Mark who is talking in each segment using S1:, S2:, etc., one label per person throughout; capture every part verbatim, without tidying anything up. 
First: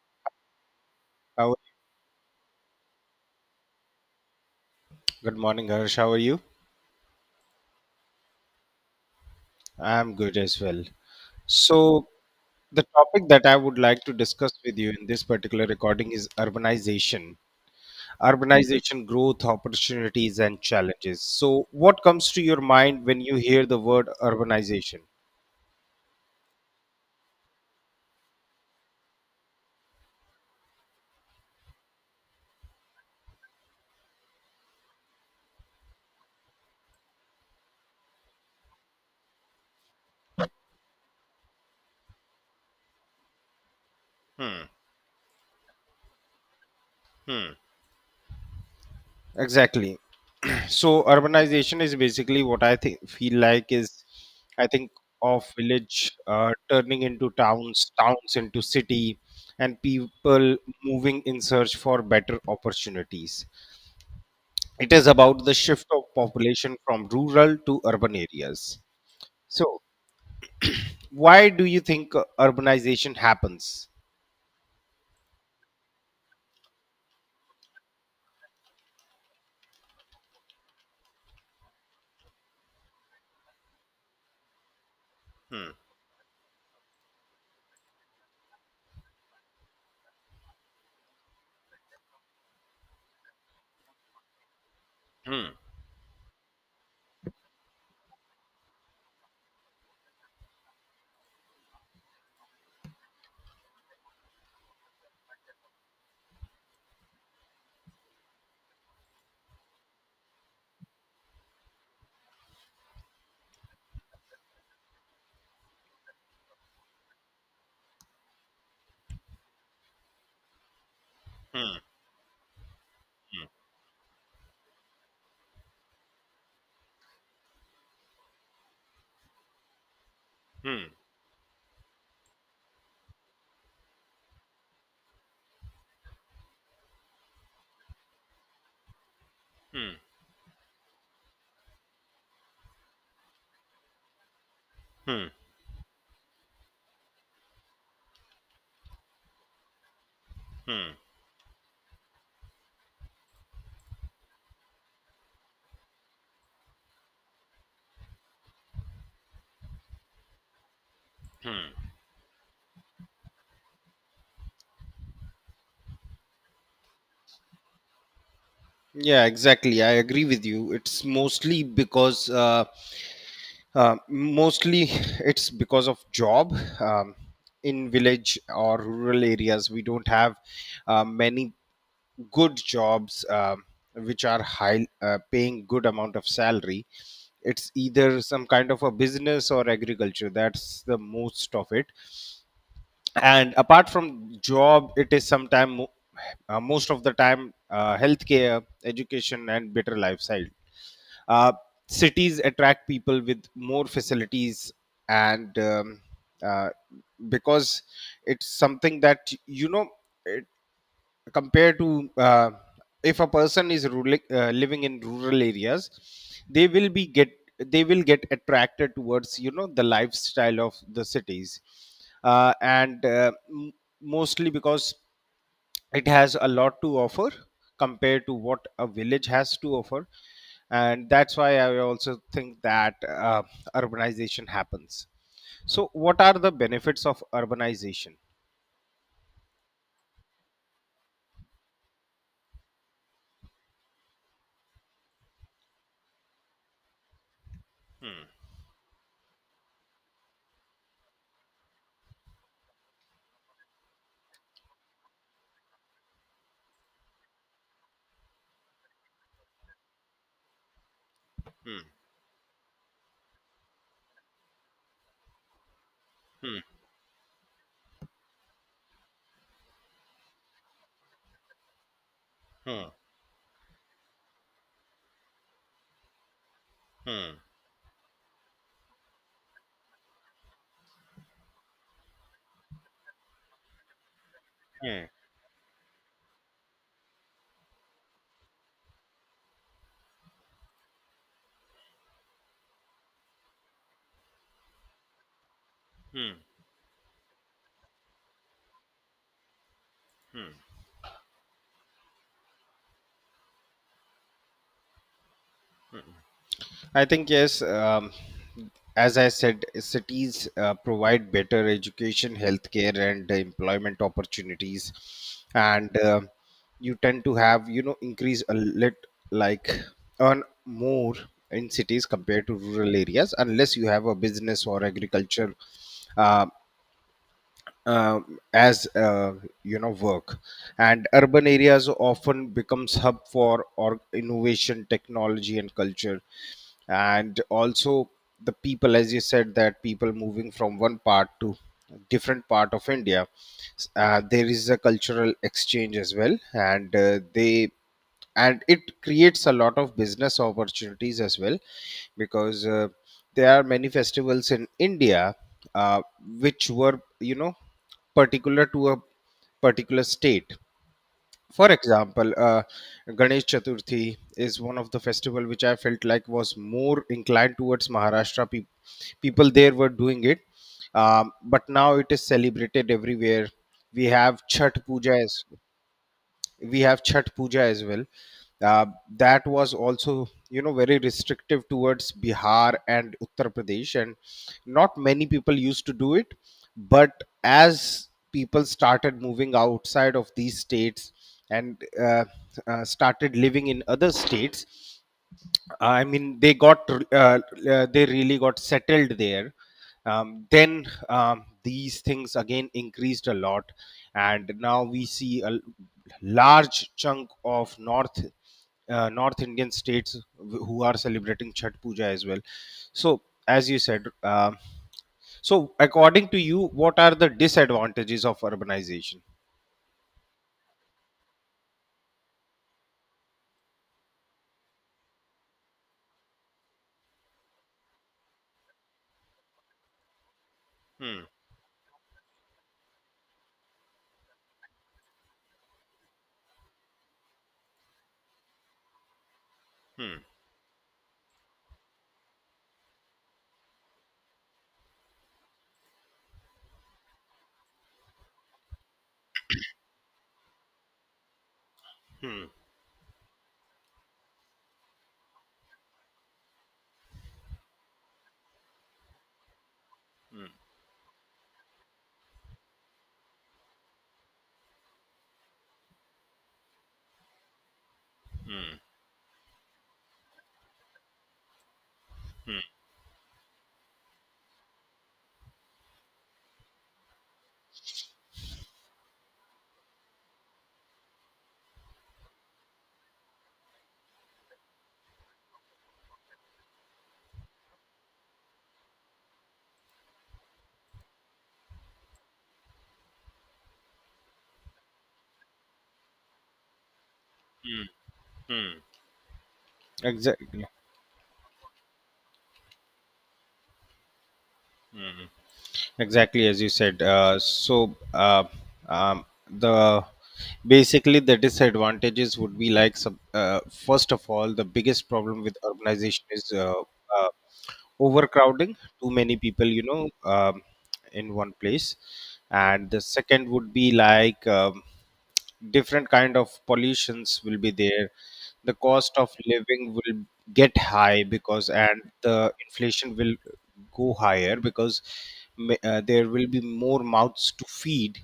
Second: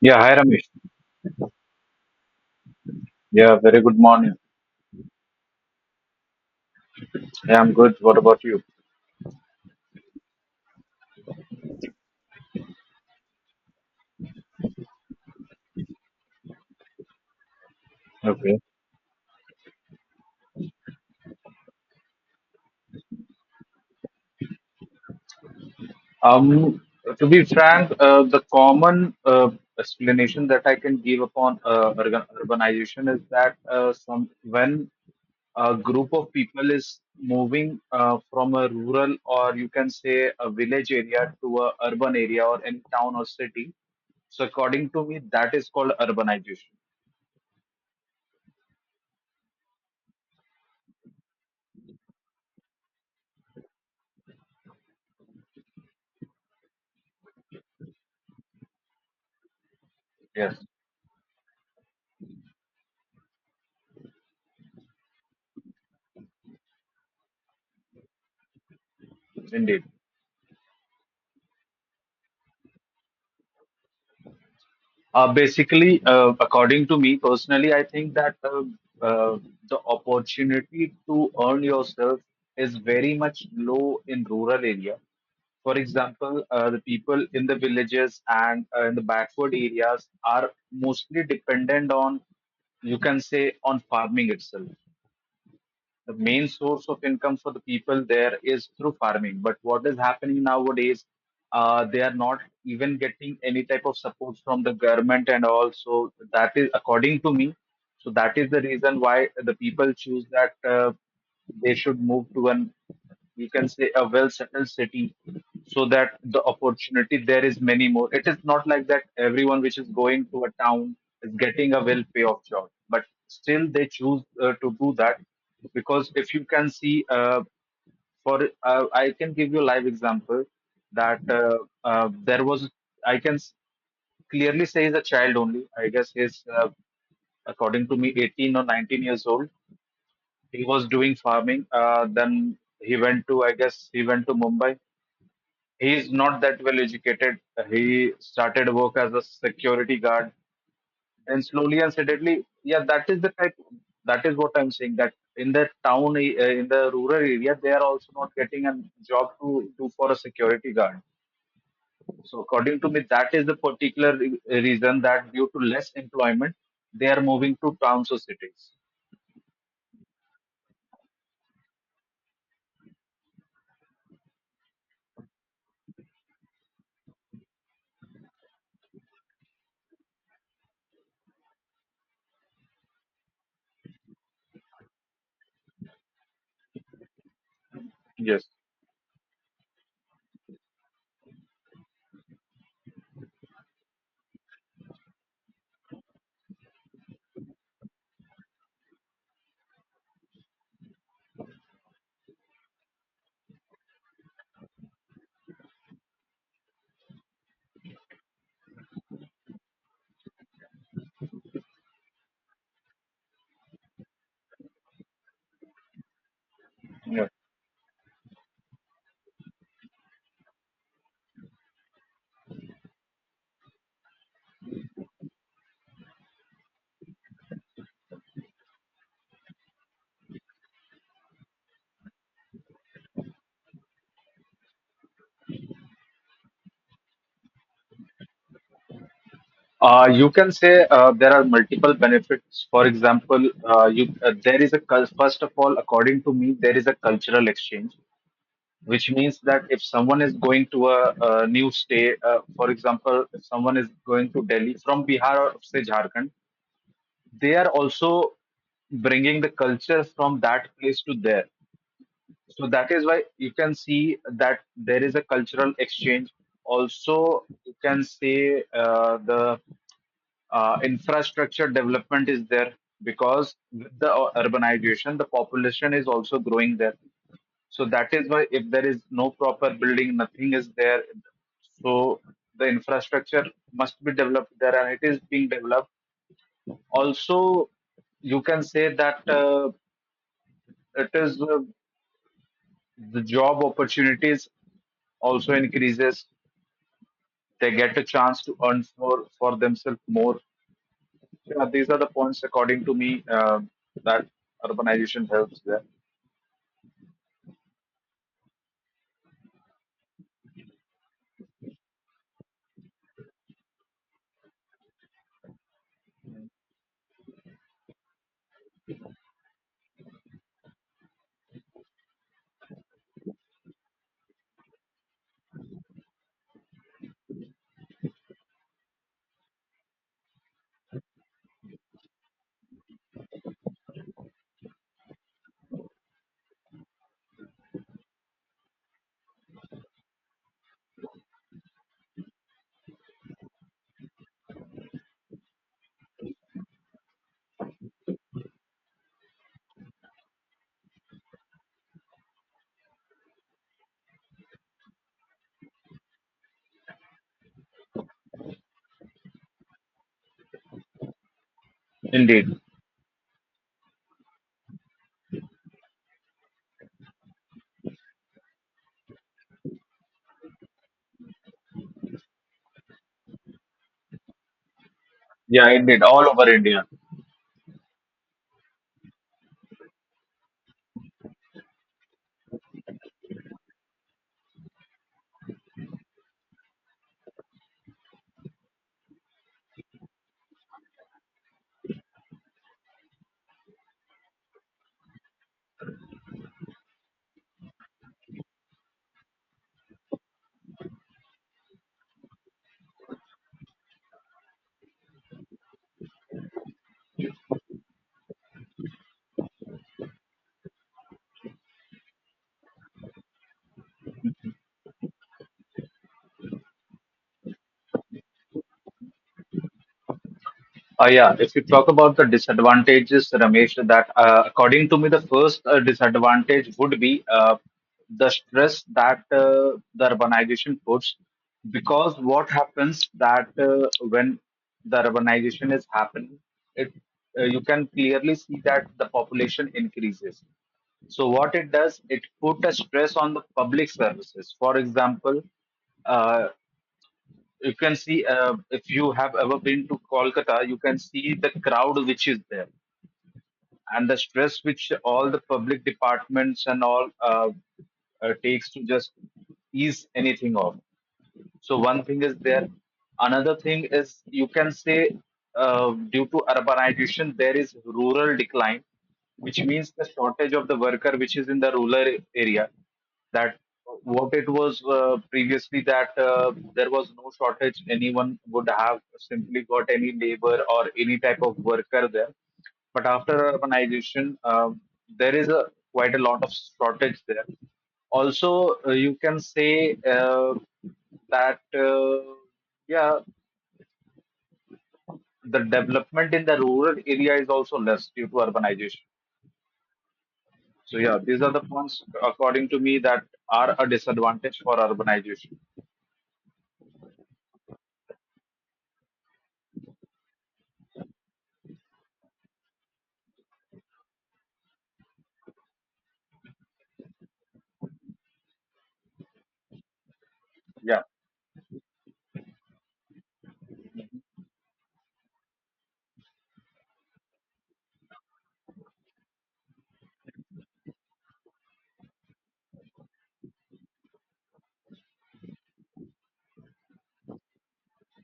S1: Yeah, hi Ramesh.
S2: How,
S1: Yeah, very good morning.
S2: Good morning, Harsh. How are you?
S1: Yeah, I'm good. What about you?
S2: I'm good as well. So, the topic that I would like to discuss with you in this particular recording is urbanization,
S1: Okay.
S2: urbanization growth, opportunities, and challenges. So, what comes to your mind when you hear the word urbanization?
S1: Um, to be frank, uh, the common uh, explanation that I can give upon uh, urban- urbanization is that uh, some when a group of people is moving uh, from a rural, or you can say a village area, to a urban area or any town or city. So
S2: Hmm.
S1: according to me, that is called urbanization.
S2: Hmm. Exactly. So urbanization is basically what I think feel like is I think of village uh, turning into towns, towns into city, and people
S1: Yes,
S2: moving in search for better opportunities. It is about the shift of population from rural to urban areas. So
S1: indeed.
S2: why do you think uh, urbanization happens?
S1: Uh, basically, uh, according to me personally, I think that uh, uh, the opportunity to earn yourself is very much low in rural area.
S2: Hmm,
S1: For example, uh, the people in the villages and uh, in the backward areas are mostly dependent on, you can say, on farming itself.
S2: hmm,
S1: The main source of income for the people there is through farming. But what is happening nowadays, uh, they are not even getting any type of support from the government and all. So that is, according to me, so that is the reason why the people choose that. Uh, they should move to an, you can say, a well settled city, so that the opportunity there is many more. It is not like that everyone which is going to a town is getting
S2: hmm,
S1: a well pay off job, but
S2: hmm,
S1: still they choose uh, to do that. Because if you can see, uh, for uh, I can give you a live example,
S2: hmm,
S1: that uh, uh, there was, i can s- clearly say, he's a child only, I guess. He's uh, According to me, eighteen or nineteen years old,
S2: hmm,
S1: he was doing farming. Uh, then he went to, I guess, he went to Mumbai.
S2: hmm,
S1: He is not that well educated. He started work as a security guard,
S2: hmm,
S1: and slowly and steadily, yeah, that is the type. That is what I'm saying. That in the town, uh, in the rural area, they are also not getting a job to do for a security guard.
S2: hmm.
S1: So according to me, that is the particular re- reason that due to less employment, they are moving to towns or cities.
S2: Yeah, exactly. I agree with you. It's mostly because uh, Uh, mostly it's because of job. um, in village or rural areas we don't have uh, many good jobs, um which are high, uh, paying good amount of salary. It's either
S1: Yes.
S2: some kind of a business or agriculture, that's the most of it. And apart from job, it is sometime mo- uh, most of the time uh, healthcare, education, and better lifestyle. uh, Cities attract people with more facilities, and um, uh, because it's something that you know it, compared to, uh, if a person is rural, uh, living in rural areas, they will be
S1: Yes.
S2: get they will get attracted towards, you know, the lifestyle of the cities, uh, and uh, m- mostly because it has a lot to offer compared to what a village has to offer. And that's why I also think that uh, urbanization happens. So what are the benefits of urbanization?
S1: Uh, you can say uh, there are multiple benefits. For example, uh, you, uh, there is a cul- first of all, according to me, there is a cultural exchange,
S2: Hmm.
S1: which means that if someone is going to a, a new state, uh, for example, if someone is going to Delhi from Bihar or say Jharkhand, they are also bringing the culture from that place to there.
S2: Hmm.
S1: So that is why you can see that there is a cultural exchange.
S2: Hmm.
S1: Also, you can say uh, the uh, infrastructure development is there
S2: Hmm.
S1: because with the u- urbanization, the population is also growing there.
S2: Hmm.
S1: So that is why if there is no proper building, nothing is there. So the infrastructure must be developed there, and it
S2: Hmm.
S1: is being developed. Also, you can say that uh, it is. Uh, the job opportunities also increases.
S2: Hmm.
S1: They get a chance to earn more for themselves more. Yeah, these are the points, according to me, um that urbanization helps there.
S2: I think yes. Um, as I said, cities uh, provide better education, healthcare, and employment opportunities, and uh, you tend to have, you know, increase a lit like earn more in cities compared to rural areas, unless you have a business or agriculture. Uh, um, as uh, You know, work and urban areas often becomes hub for or innovation, technology, and culture. And also the people, as you said, that people moving from one part to different part of India, uh, there is a cultural exchange as well, and uh, they and it creates a lot of business opportunities as well, because uh, there are many festivals in India, uh, which were, you know, particular to a particular state. For example,
S1: Indeed.
S2: uh, Ganesh Chaturthi is one of the festival which I felt like was more inclined towards Maharashtra, peop people there were doing it. Um, but now it is celebrated everywhere. we have chhat puja as
S1: Yeah, indeed. All over
S2: we
S1: India.
S2: have Chhat Puja as well. Uh, that was also, you know, very restrictive towards Bihar and Uttar Pradesh, and not many people used to do it. But as people started moving outside of these states and uh, uh, started living in other states, I mean, they got uh, uh, they really got settled there. Um, then um, these things again increased a lot, and now we see a l- large chunk of North, uh, North Indian states wh- who are celebrating Chhat Puja as well. So, as you said, um, so according to you, what are the disadvantages of urbanization?
S1: Uh, yeah, if you talk about the disadvantages, Ramesh, that uh, according to me, the first uh, disadvantage would be uh, the stress that uh, the urbanization puts.
S2: Hmm.
S1: Because what happens that uh, when the urbanization is happening, it uh, you can clearly see that the population
S2: Hmm.
S1: increases. So what it does, it put a stress on the public services. For example, uh, you can see, uh, if you have ever been to Kolkata, you can see the crowd which is
S2: Hmm.
S1: there and the stress which all the public departments and all uh, uh, takes to just ease
S2: Hmm.
S1: anything off. So one thing is there. Another thing is, you can say, uh, due to urbanization there is rural
S2: Hmm.
S1: decline, which means the shortage of the worker which is in the rural a-
S2: Hmm.
S1: area. That what it was uh, previously, that uh, there was no shortage. Anyone would have simply got any labor or any type of worker there, but after urbanization, um, there is a quite a lot of shortage there. Also, uh, you can say uh, that uh, yeah, the development in the rural area is also
S2: Hmm.
S1: less due to
S2: Hmm.
S1: urbanization.
S2: Exactly.
S1: So yeah, these are the points according to me that are a disadvantage for urbanization.
S2: Exactly, as you said. Uh, so uh, um, the Basically the disadvantages would be like some, uh, first of all, the biggest problem with urbanization is uh, uh, overcrowding, too many people, you know, um,
S1: Yeah,
S2: in one place. And the second would be like, um, different kind of pollutions will be there, the cost of living will get high because, and the inflation will go higher because ma- uh, there will be more mouths to feed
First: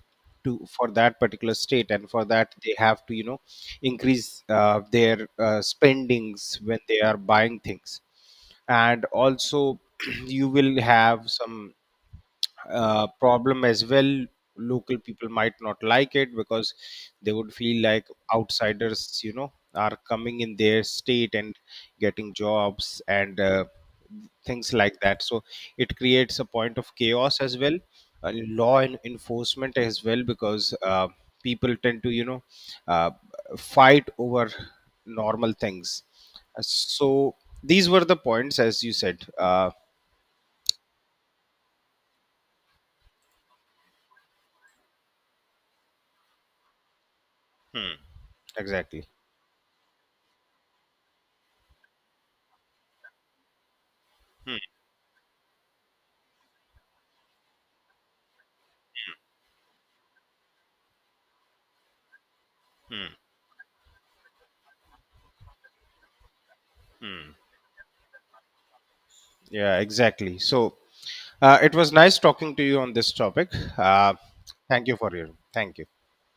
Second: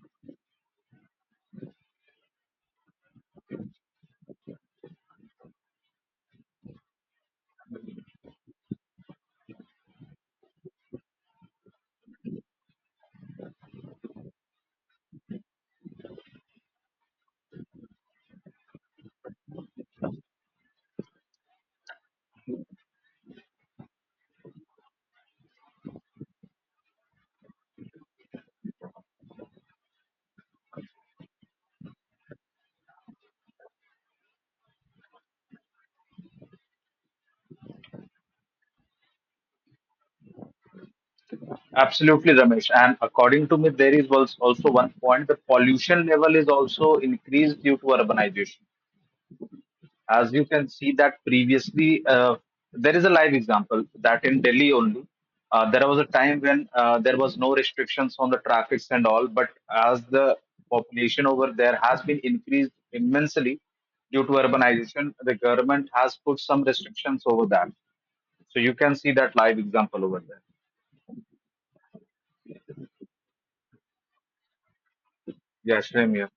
S2: to for that particular state, and for that they have to, you know, increase uh, their uh, spendings when they are buying things. And also you will have some uh, problem as well. Local people might not like it because they would feel like outsiders, you know, are coming in their state and getting jobs and uh, things like that, so it creates a point of chaos as well. Uh, law en- enforcement as well, because uh, people tend to, you know, uh, fight over normal things. Uh, So these were the points, as you said. Uh,
S1: absolutely, Ramesh. And according to me, there is als- also one point: the pollution level is also increased due to
S2: Hmm.
S1: urbanization.
S2: Exactly.
S1: As you can see that previously, uh, there is a live example that in
S2: Hmm.
S1: Delhi only uh, there was a time when uh, there was no restrictions on the traffics and all, but as the population over there has been increased
S2: Hmm.
S1: immensely due to urbanization, the government has put some restrictions
S2: Hmm.
S1: over that. So you can see that live
S2: Yeah,
S1: example over
S2: exactly.
S1: there.
S2: So uh, it was nice talking to you on this topic. Uh, thank you for your. Thank
S1: Yeah,
S2: you.
S1: Shreem, yeah.